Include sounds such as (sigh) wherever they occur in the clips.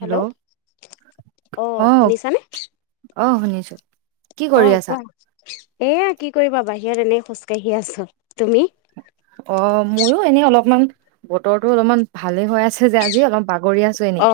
Hello অ শুনিছানে? অ শুনিছো। কি অ কৰি আছা কোৱা? এয়া কি কৰিবা বাহিৰত এনে খোজকাাঢ়ি আছো। তুমি? অ ময়ো এনেই অলপমান বতৰটো অলপমান ভালে হৈ আছে যে আজি অলপ বাগ- গৰি আছো অ। এনেই।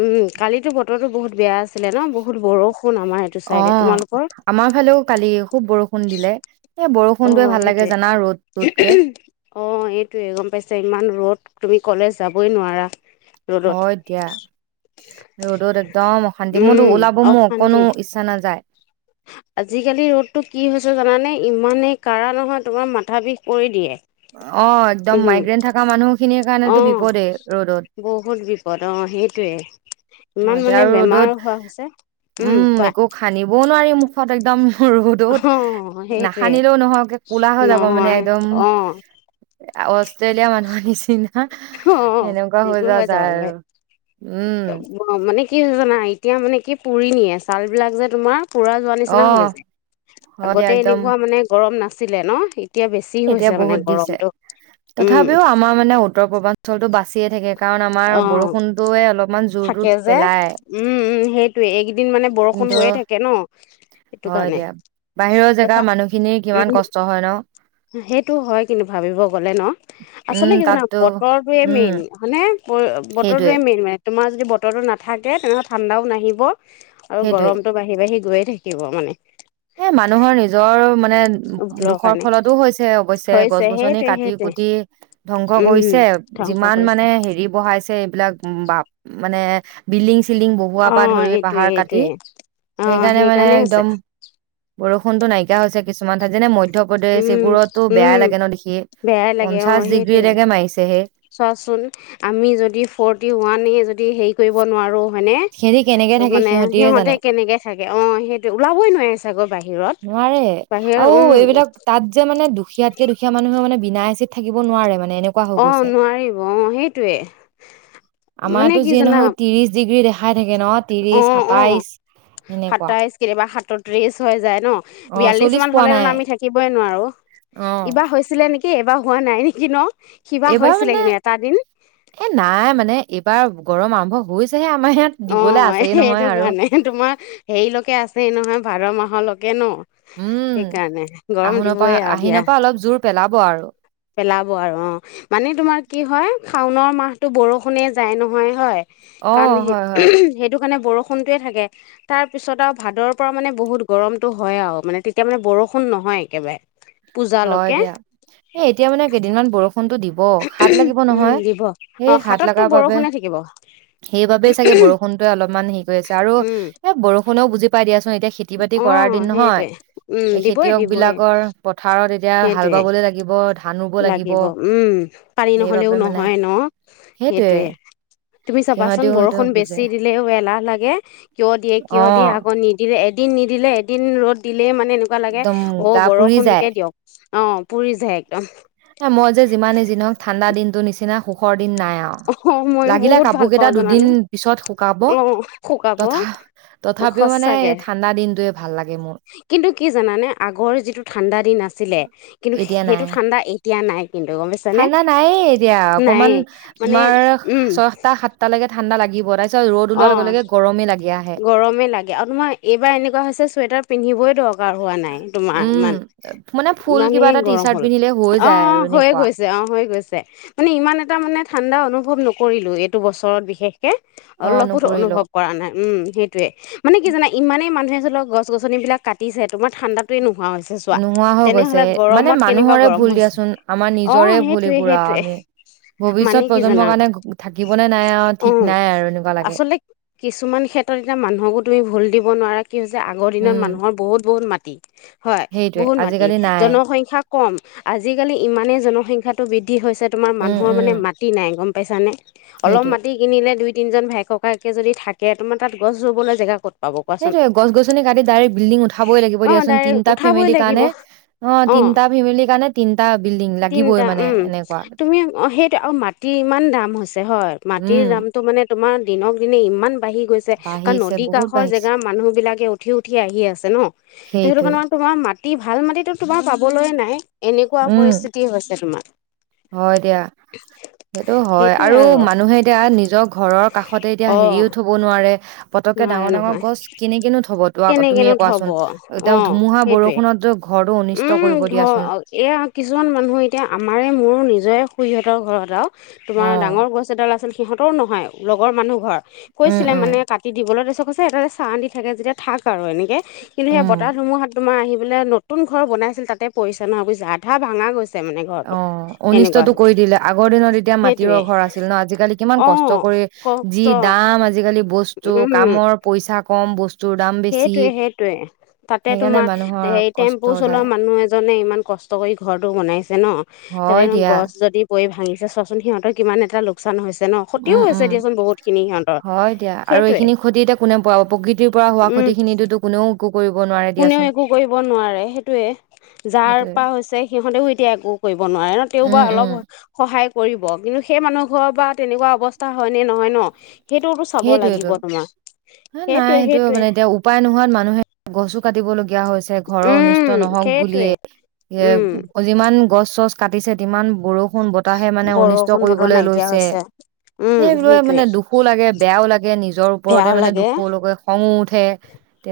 উম কালিতো বতৰ বহুত বেয়া আছিলে ন বহুত বৰষুণ আমাৰ এইটো অ চাইডে তোমালোকৰ? ষুণ দিলে। এ অ বৰষুণটোৱে ভাল লাগে জানা ৰ'দ ৰ'দকে সেইটোৱে অ এইটোৱে গম পাইছে ইমান ৰ'দ। তুমি কলেজ যাবই নোৱাৰা। ৰ'দত। হয় দিয়া ৰ'দত একদম অশান্তি উম মোৰতো ওলাব মোৰ অশান্তি। অকোনো ইচ্ছা নাযায়। আজিকালি ৰ'দটো কি হৈ হৈছে জানানে, ইমানেই কাঢ়া নহয় তোমাৰ মাথা বিষ কৰি দিয়ে। অ একদম উম মাইগ্ৰেন থকা মানুহখিনিৰ অ কাৰণেতো বিপদে ৰ'দত। বহুত বিপদ অ সেইটোয়ে অ ইমান এতিয়া মানে আৰু বেমাৰ ৰ'দত হোৱা হৈছে। উম একো সানিবও নোৱাৰি মোক একদম ৰ'দত অ সেইটোয়ে নাসানিলেও নহয় কোলা হৈ যাব মানে নহয় একদম অ', অষ্ট্ৰেলিয়া মানুহৰ নিচিনা (unintelligible) হা অ', সেনেকুৱা হৈ নিগুৰ যোৱা যায় আৰু উম অ মানে কি হৈছে জানা এতিয়া মানে কি পুৰি নিয়ে ছাল বিলাক যে তোমাৰ (unintelligible) পুৰা যোৱা নিচিনা হৈ অ', যায় হয় দিয়া আগতে একদম এনেকুৱা মানে গৰম নাচি আছিলে ন এতিয়া বেছি এতিয়া হৈছে মানে বহুত দিছে গৰমটো উম, তথাপিও আমাৰ মানে উত্তৰ পূৰ্বাঞ্চল বাচিয়ে থাকে কাৰণ আমাৰ অ', বৰষুণতটোয়ে অলপমান থাকে জোৰটো যে পেলায় উম, উম, সেইটোয়ে এযে কিন্তু সেইটো হয় কাৰণে দিয়া বাহিৰৰ জেগাৰ মানুহখিনিৰ কিমান উম, কষ্ট হয় ন (unintelligible) সেইটো হয় কিন্তু ভাবিব গ'লে ন উম, আচলতে কি জনা তাততো বতৰটোৱে উম, মেইন মানে সেইটোৱে বতৰটোৱে মেইন মানে তোমাৰ (unintelligible) যদি বতৰটো নাথাকে তেনেহ'লে ঠাণ্ডাও নাহিব আৰু সেইটোৱে। গৰমতটো বাঢ়ি বাঢ়ি গৈ থাকিব মানে এ মানুহৰ নিজৰ মানে ভুলৰ দুখৰ কাৰণে ফলতো হৈছে অৱশ্যে গছ হৈছে গছনি সেইটোৱে কাটি সেইটোৱে কুটি ধ্বংস কৰিছে উম ধ্বংস যিমান কৰিছে মানে হেৰি বহাইছে এইবিলাক বা মানে বিলি (unintelligible) চিলিং বহুৱাৰ অ পৰা ধৰি এইটোৱে পাহাৰ কাটি এইটোৱে অ সেইকাৰণে মানে হৈছে একদম বৰষুণটো নাইকিয়া হৈছে কিছুমান ঠাই যে ম (unintelligible) মধ্যপ্ৰদেশ এইবোৰতো উম বেয়া উম লাগে ন দেখি বেয়াই লাগে অ পঞ্চাশ সেইটোৱে ডিগ্ৰীলৈকে মাৰিছেহে (unintelligible) চোৱাচোন আমি যদি ফৰটি ওৱানে যদি হেৰি কৰিব নোৱাৰো সিহঁতি কেনেকে হয়নে থাকে মানে সিহঁতিয়ে জানে সিহতে কেনেকে থাগে অ, সেইটো ওলাবই নোৱাৰি। চাগল। নোৱাৰে, আৰু এইবিলাক তাত যে মানে দুখীয়াতকে, দুখীয়া মানুহে মানে বিনা এচিত থাকিব, নোৱাৰে মানে। এনেকুৱা হৈ অ, গৈছে নোৱাৰিব অ, সেইটোৱে মানে কি জানা? খাই থাকে ন। ত্ৰিশ, অ অ সাতাইশ সেনেকুৱা। সাতাইশ কেতিয়াবা (unintelligible) সাতত্ৰিশ হৈ য ন অ বিয়াল্লিশ চল্লিশ মান পোৱা হলে নাই আমি থাকিবই নোৱাৰো অ এবাৰ হৈছিলে নেকি? (unintelligible) স এবাৰ হোৱা নাই নেকি ন? সিবাৰ এইবাৰ হৈছিলে মানে কিন্তু এটা দিন এ নাই মানে এইবাৰ। গৰম আৰম্ভ হৈছেহে। আমাৰ ইয়াত অ, দিবলৈ আছেই নহয় সেইটো আৰু কাৰণে তোমাৰ হেৰিলৈকে আছে নহয়, ভাদ মাহ মাহৰ লৈকে, ন। উম, সেইকাৰণে গৰম আহো নপা দিবই আৰু দিয়া আহিণৰ, পৰা অলপ জোৰ পেলাব। হব আৰু পেলাব আৰু অ, মানে তোমাৰ কি হয়? শাওনৰ মাহতটো বৰষুণে যায় নহয়, হয়। অ কাৰণে, হয় হয় সেই-সেইটো কাৰণ বৰষুণতয়ে থাকে, তাৰ পিছত আৰু ভাদৰ পৰা মানে বহুত গৰমটো হয়, আৰু মানে তেতিয়া মানে বৰষুণ নহয় একেবাৰে। হয় পূজালৈকে। দিয়া এ, এতিয়া মানে কেইদিনমান বৰষুণতটো দিব হাত লাগিব উম নহয়, দিব অ এই হাত হাতততো লগাৰ বাবে বৰষুণে থাকিব সেইবাবেই চাগে বৰষুণতোৱে অলপমান হেৰি কৰি আছে। আৰু উম এই বৰ শুনো বুজিপাই দিয়া এতিয়া খেতি বাতি অ কৰাৰ দিন নহয়, সেইটোৱে উম এই দিবই খেতিয়ক দিবই বিলাকৰ পথ পথাৰত এতিয়া হাল সেইটোৱে বাবলৈ লাগিব। লাগিব উম পানী নহলেও সেইবাবে মানে নহয় ন, সেইটোৱে তুমি চাবাচোন সিহঁতেও সেইটো বৰষুণ বুজে বেছি দিলেও এলাহ লাগে, কিয় দিয়ে, অ কিয় দিয়ে আকৌ নিদিলে? এদিন নিদিলে এদিন ৰ'দ দিল লে মানে এনেকুৱা লাগে, একদম অ, গা পুৰি যায় বৰষুণটোকে দিয়ক। অ, পুৰি যাই। অ মই যে যিমানেই যি নহওক ঠাণ্ডা দিনটো নিচিনা সুখৰ দিন নাই আও অ ময়ো লাগিলে বহুত কাপোৰ ভাল কেইটা পাওঁ দুদিন জানানে পিছত শুকাব অ শুকাব তথা-তথাপিও মানে সঁচাকে ঠাণ্ডা দিনটোৱে ভাল লাগে মোৰ কিন্তু কি জানানে, আগৰ যিটো ঠাণ্ডা দিন আছিলে কিন্তু এতিয়া সেইটো নাই ঠাণ্ডা এ এতিয়া নাই। ঠাণ্ডা নাই, এতিয়া অকনমান নাইয়ে মানে তোমাৰ উম ছয়টা, সাতটালৈকে ঠাণ্ডা লাগিব তাপি অ গৰমে লাগে আও তোমাৰ এইবাৰ এনেকুৱা হৈছে চুৱেটাৰ পিন্ধিবই হোৱা নাই তোমাৰ উম, ইমান মানে ফুল কিবা ইমানেই এটা গৰম টি-চাৰ্ট হ'ল পিন্ধিলে হৈ অ অ যায় আৰু হৈ এনেকুৱা। গৈছে অ হৈ গৈছে মানে ইমান এটা মানে ঠাণ্ডা অনুভৱ অনুভৱ নকৰিলো এইটো বছৰত বিশেষকে অ', অলপোৰ নকৰিলোঁ। অনুভৱ কৰা নাই উম। সেইটোৱে মানে কি জানা ইমানে মানুহে ল গছনিবিলাক কাটিছে তোমাৰ ঠাণ্ডাতটোেনো নোহোৱা হৈ গৈছে মানে কেনেকুৱা মানুহৰে গৰম ভুল হৈছে দিয়াচোন আমাৰ অ নিজৰে ভুল সেইটোৱে এইবোৰ আৰু সেইটোৱে আমি ভৱিষ্যত মানে কি প্ৰজন্মৰ জানা কাৰণে থাকিবনেে নাই আৰু অ ঠিক নাই আৰু এনেকুৱা লাগে, আচলতে কিছুমান ক্ষেত্ৰত এতিয়া মানুহকো তুমি ভুল দিব নোৱাৰা। কি হৈছে আগৰ দিনত উম। মানুহৰ বহুত বহুত মাত দি। হয় সেইটোৱে, বহুত মাটি আজিকালি নাই, জনসংখ্যা কম আজিকালি ইমানেই জনসংখ্যাটো বৃদ্ধি হৈছে তোমাৰ উম, মানুহৰ উম, মানে মাটি নাই গম। পইচা নে। অলপ সেইটোৱে। মাটি কিনিলে দুই। তিনিজন ভাই ককাইকে যদি থাকে তোমাৰ তাত গছ ৰুবলৈ জেগ ক'ত। পাব কোৱাচোন সেইটোয়ে গছ গছনি কাটি ডাইৰেক্ট বিল্ডিং উঠাবই লাগিব অ দিয়াচোন ডাইৰেক্ট তিনটা উঠাবই ফেমিলিৰ লাগিব কাৰণে অ তিনটা ফেমিলিৰ কাৰণে তিনটা বিল্ডিং লাগিবই তিনিটা মানে উম এনেকুৱা তুমি অ সেইটো আৰু মাটিৰ ইমান দাম হৈছে হয় মাটিৰ উম। দামটো মানে তোমাৰ দিনক দিনে ইমান। বাঢ়ি গৈছে কাৰণ বাঢ়িছে নদী বহুত কাষৰ বাঢ়িছে, জেগাৰ মানুহ বিলাকে উঠি উঠি আহি আছে ন ত সেইটো সেইটোৱে, কাৰণে তোমাৰ মাটি। মাটি ভাল মাটিতো তোমাৰ পাবলৈ নাই। এনেকুৱা উম, পৰিস্থিতি আ হৈছে তোমাৰ। হয় এ দিয়া সেইটো হয় আৰু মানুহে এতিয়া নিজক। ঘৰৰ কাষতে এতিয়া অ হেৰিও থব নোৱাৰে। তে। পতককে নোৱাৰে ডাঙৰ ডাঙৰ নহয় গছ কেনে কিনো থব ত কেনেকেনো তুমিয়ে থব কোৱাচোন এ অ ধুমুহা সেইটোৱে বৰষুণতৌ। উম ধ এয়া কিছুমান মানুহ এতিয়া আমাৰে মোৰো নিজ। জয় সু ইহঁতৰ ঘৰত আও। অ তোমাৰ ডাঙৰ গছ এডাল আছিল। সিহঁতৰো নহয় লগৰ মানুহ ঘৰত। উম কৈছিলে উম মানে কাটি দিবলৈ। ছে এটাতে চাহ দি থাকে যেতিয়া থাক আৰু এনেকে। কিন্তু সেই উম বতাহ ধুমহাত তোমাৰ আহি। বোলে। নতুন ঘৰ বনাইছিল তাতে পৰিছে নহ বোইছা আধা ভাঙা গৈছিল। অ অনিষ্টতটো কৰি দিলে আগৰ দিনত এতিয়া সেইটোৱে মাটিৰৰ ঘৰ আছিল ন আজিকালি কিমান অ কষ্ট কৰি যি কষ্ট দাম আজিকালি বস্তু কামৰ পইচা। কম বস্তুৰ দাম বেছি সেইটয়ে সেইটোয়ে তাতে সেইকাৰণে তোমাৰ মানুহৰ হেৰি কষ্ট টেম্পু চলোৱা যায় মানুহ এজনে ইমান। কষ্ট কৰি ঘৰটো বনাইছে। ন ত হয় দিয়া গছ যদি পৰি। ভাঙিছে চোৱাচোন সিহঁৰ কিমান এটা লোকচান হৈছে। ন ক্ষতিও উম, হৈছে উম দিয়াচোন বহুত খিনি সিহঁতৰ হয় এ দিয়া আৰু সেইটোৱে এইখিনি ক্ষতি এতিয়া কোনে পাব প্ৰকৃতিৰ পৰা। হোৱা উম ক্ষয়তি খিনিতো কোনেও। একো কৰিব নোৱাৰে কোনেও দিয়াচোন একো কৰিব নোৱাৰে সেইটোৱে যাৰ সেইটোয়ে পৰা হৈছে সিহঁতেও এতিয়া একো কৰিব নোৱাৰে ন তেওঁও বা উম উম অলপ সহায়। কৰিব কিন্তু সেই মানুহ ঘৰ বা তেনেকুৱা অৱস্থা হয় নে নহয় ন সেইটোতো চাব লাগিব সেইটোয়েইটো তোমাৰ হ নাই সেইটোৱে সেইটো সেইটোৱে মানে এতিয়া উপায় নোহোৱাত মানুহে গছো (unintelligible) কাটিবলগীয়া হয় ঘৰৰ উম অনিষ্ট নহওক সেইটোৱে বুলিয়েই এ উম যিমান গছ চচ কাটিছে তিমান বৰষুণ (unintelligible) োন বতাহে মানে অনিষ্ট বৰষুণ বতৰ কৰিবলৈ নাইকিয়া লৈছে হৈছে উম সেইবোৰে সেইটোৱে মানে দুখো লাগে (unintelligible) ে নিজ (unintelligible) নিজৰ ওপৰতে বেয়াও মানে লাগে দুখলৈকে খঙো উঠ (unintelligible) উঠে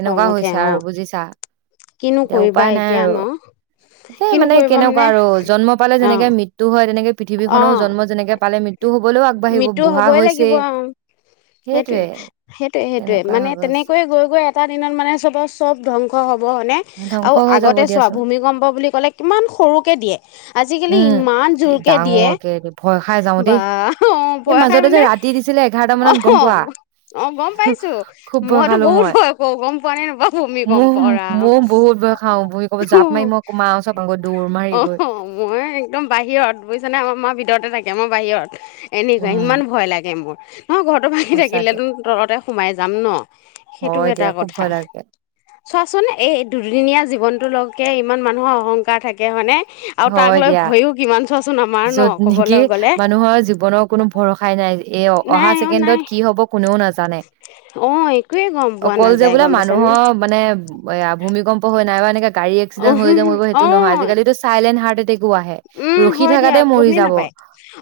খং উঠে হৈছে অ আৰু বুজিছা কিনো এতিয়া কৰিবা উপায় নাই এতিয়া আৰু ন এতিয়া কিনো মানে কৰিবা কেনেকুৱা আৰু জন্ম পালে অ যেনেকে মৃত্্যু হয় (unintelligible) হয়নে (unintelligible) অ পৃথিৱীখনো জন্ম যেনেক পা (unintelligible) মৃত্যু হবলৈও আগবাঢ়িব বুঢ়া হৈছে সেইটোয়ে সেইটোৱে সেইটোয়ে সেইটোয়ে তেনেকুৱা মানে হৈ গৈছে তেনেকৈয়ে গৈ গৈ এটা দিনত মানে চবৰ সব ধ্বংস হব হনেে ধ্বংস আৰু হৈ যাব আগতে চোৱা দিয়াচোন ভূমিকম্প বুলি কলে কিমান সৰুকে দিয়ে আজিকালি উম ইমান কি জোৰকে দিয়ে ডাঙৰকে দে- ভয় খাই যাও বা দেই অ এই ভয়া খাই মাজতে যে মানে ৰাতি দিছিলে এঘাৰটা (unintelligible) অ মানত গম পোৱা অ গম পাইছো খুব ভয় মইতো খালো বহুত মই হয়য় ক গম পোৱা নাই নাপাবুমি গম মোৰ পাওঁ ৰা (unintelligible) ময়ও বহুত ভয় খাও বহি কব জাপ মাৰি মই কমাও চব আকৌ দৌৰ অ', মাৰিবৈ মই একদম বাহিৰত (unintelligible) বুজিছানে আমাৰ মা ভিতৰতে থাকে মই বাহিৰত এনেকুৱা ইমান ভয় লাগে মোৰ হয় নহয় ঘৰটো ভাঙি সঁচাকে থাকিলেতো তৰকতে সোমাই যাম ন সেইটো হয় এটা দিয়া খুব কথা ভয় লাগে চোৱাচোন এই দুদিনীয়া জীৱনটো লগ তকে ইমান মানুহৰ অহংকাৰ থাকে হয়নেে আৰু তাক হয় লৈ দিয়া ভয়ো কিমান চোৱাচোন আমাৰ ন যত নেকি ক'বলৈ গ'লে মানুহৰ জীৱনৰ কোনো ভৰসাই নাই এ অহা নাই অ', ছেকেণ্ডত নাই কি হ'ব কোনেও নাছিল জানে অ', একোৱে গম পোৱা অকলল যে নাযায় বোলে গম পাইছানে মানুহৰ মানে এয়া ভূমিকম্প হৈ নাই বা এনেকে গাড়ী্সিেট অ', হৈ যামাবব সেইটো নহয় অ', আজিকালিো চাইলেণ্ট হাৰ্টেো আহে (unintelligible) ৰখ য়া গমেই নাপায়।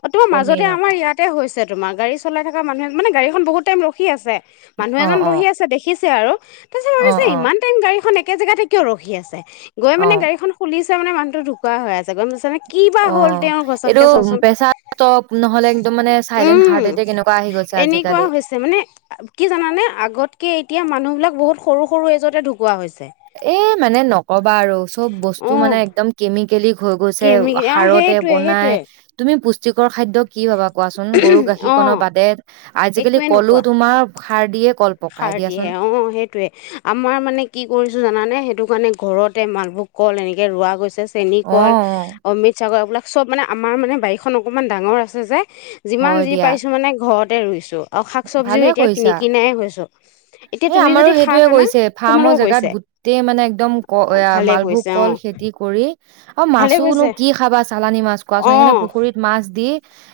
অ' তোমাৰ গমেই মাজতে আমাৰ নাপায় ইয়াতে হৈছে তোমাৰ, গাড়ী চলাই থাকা মানুহে, মানে গাড়ীখন বহুত টাইম ৰখি আছে। মানুহ অ এজন অ বহি আছে দেখিছ ছে আৰু তছ অ ভাবিছে অ ইমান টাই গাড়ীখন একে জেগাতে কিয় ৰখি আছে। গৈ অ মানে গাড়ীখন খুলি মানে মুহ ঢুা আছে গমছানে কি বা অ হল তেওঁৰ এইটো গছতকে চোৱাচোন প্ৰেচাৰ ষ্টপ নহ'লে একদম মানে চাইলেণ্ট উম হাৰ্ট এটেক এনেকুৱা আহি গৈছে আজিকালি এনেকুৱা হৈছে মানে কি জানানে আগতকে এতিয়া মানুহ বিলাক বহুত সৰু সৰু এজতে ঢুকোৱা হৈছে এ মানে নকবা আৰু চব বস্তু অ মানে একদম কেমিকেলিক হৈ গৈছে। কেমি অ সাৰতে সেইটোৱে বনাই সেইটোৱে পুষ্ট খাদ্য কি ভাবা কোৱাচোন গৰু গাখীৰ অ কণ বাদে আজিকালি একোৱে কলো নোপোৱা তোমাৰ সাৰ দিয়ে। কল পকাই সাৰ দিয়াচোন দহে অ সেইটোয়ে আমাৰ মানে কি কৰিছো জানানে? সেইটো কাৰণে ঘৰতে মালভোগ কল এনেকে ৰোৱা গৈছে। অ অ চেনিকল অমৃত চাগৰ এইলাক চব মানে আমাৰ মানে বাৰীখন অকণমান ডাঙৰ আছে যে যিমান হয় যি দিয়া পাৰছো মানে ঘৰত তে ৰুইছোঁ অ শাক চব্জিও ভালে এতিয়া কিন কৰিছা কিনাই হৈছ এ আমাৰো সেইটোয়ে কৈছে ফাৰ্মৰ তোমালোকৰ কৰিছে জেগাত গোটেই মানে একদম ক অ' ভালে মালভোগ কৰিছে অ' কল খেতি কৰি অ ভালে মাছোনো কৰিছে কি খাবা চালানি মাছ কোৱাচোন সেইকাৰণে অ' পুখুৰীত মাছ দি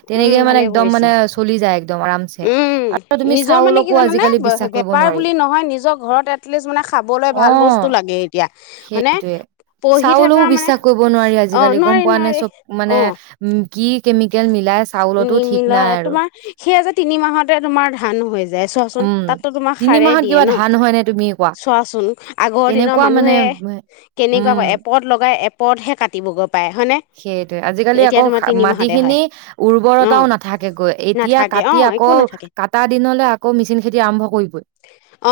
তেনেকে উম মানে ভালে একদম কৰিছে মানে চলি যায় একম একদম আৰাম চে উম নিজৰ মানে কি জানানে বেপাৰ নোৱাৰি বুলি নহয় নিজৰ ঘৰত এটলিষ্ট মানে খাবলৈ অ ভাল বস্তু লাগে এতিয়া মানে সেইটোয়ে পঢ়ি চাউলও থকা মানে বিশ্বাস কৰিব নোৱাৰি অ আজিকালি গম নোৱাৰি পোৱা নে নোৱাৰি চব মানে অ' উম কি কেমিকেল মিলাই চাউলতো ঠিক নাই আৰু তে তোমাৰ ধান হৈ য' য চোৱাচোন উম তাতো তোমাক তিনি সাৰে মাহত দিয়ে কিবা ন ধান হয় নে তুমি কোৱা চোৱাচোন আগৰ দিনৰ কেনেকুৱা মানে মানুহে কেনেকুৱা ক উম এপদ লগাই এপদহে কাটিবগৈ পায় হয়নে এতিয়া তোমাৰ তিনিমাহত খিনি উৰ্বৰতাও নাথাকেগৈ এতিয়া নাথাকে অ কাটি একো আকৌ নাথাকে কটা দিনলৈ ম খ্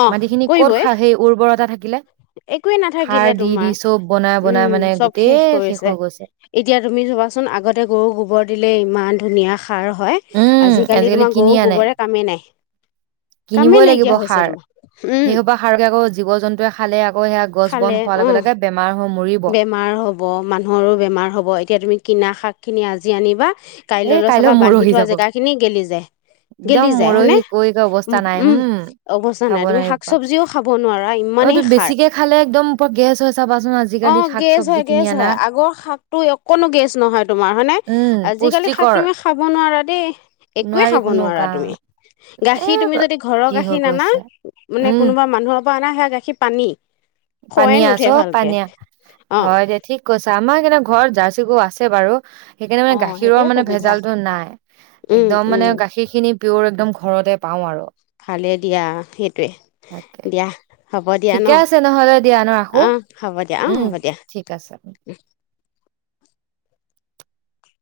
অ মত খ কৰিবই ঘৰতে থাকিলে। একোৱে সাৰ নাথাকিলে দি দি চব বনাই তোমাৰ বনাই উম মানে চব গোটেই শেষ কৰিছে হৈ গৈছে এতিয়া তুমি চবাচোন আগতে গৰু গোবৰ দিলে ইমান ধুনীয়া। সাৰ হয় উম আজিকালি তোমাৰ কিনি গৰু আনে গোবৰে কামেই নাই কিনিবই কামেই লাগিব নাইকিয়া হৈছে সাৰ তোমাৰ উম। সেই সোপা সাৰকে আকৌ জীৱ জন্তুৱে খালে আকৌ সেয়া গছ বন খালে খোৱাৰ লগে অহ লগে বেমাৰ হৈ মৰিব বেমাৰ হ'ব মানুহৰো বেমাৰ হ'ব এতিয়া তুমি কিনা শাক। খিনি আজি আনিবা। এ কাইলৈলৈ কাইলৈ চাবা বান্ধি মৰহি থোৱা যাব জেগা খিনি গেলি যায় একদম গেলি যায় হয়নে মৰহি কৈ কৈ অৱস্থা নাই উম অৱস্থা খাব নাই তুমি নোৱাৰি শাক পা চবজিও খাব নোৱাৰা অ ইমানেই সাৰ বেছিকে খালে একদম পৰা গেছ হৈ চাবাচোন আজি অ গেছ হয় গেজ হয় আগৰ শাকটো অকণো গেছ নহয় তোমাৰ হয়নে। উম শাক পুষ্টিকৰ তুমি খাব নোৱাৰা দেই একোৱয়ে নোৱাৰি খাব কোনো নোৱাৰা কাম তুমি এ গাখীৰ তুমি যদি ঘৰৰ কি হৈ গাখীৰ নানা গৈছে মানে উম কোনোবা মানুহৰ না সে গাখীৰ পানী খয়ে পানীয়া নুঠে চব ভাল। হয় দে ঠিক কৈছে আমাৰ কি ঘৰ জাৰ্চিো আছে। বাৰু সেইকাৰণে অ মানে গাখীৰৰ সেইটোৱে মানে সুবিধা ভেজালতটো নাই উম এক্দম উম মানে গাখীৰ খিনি পিয়ৰ একদম ঘৰতে পাওঁ আৰু ভালে দিয়া সেইটোৱে তাকে দিয়া। হ'ব দিয়া ন ঠিকে আছে নহলে দিয়া নো ৰাখো অঁ হ'ব দিয়া অঁ উম হ'ব দিয়া ঠিক আছে।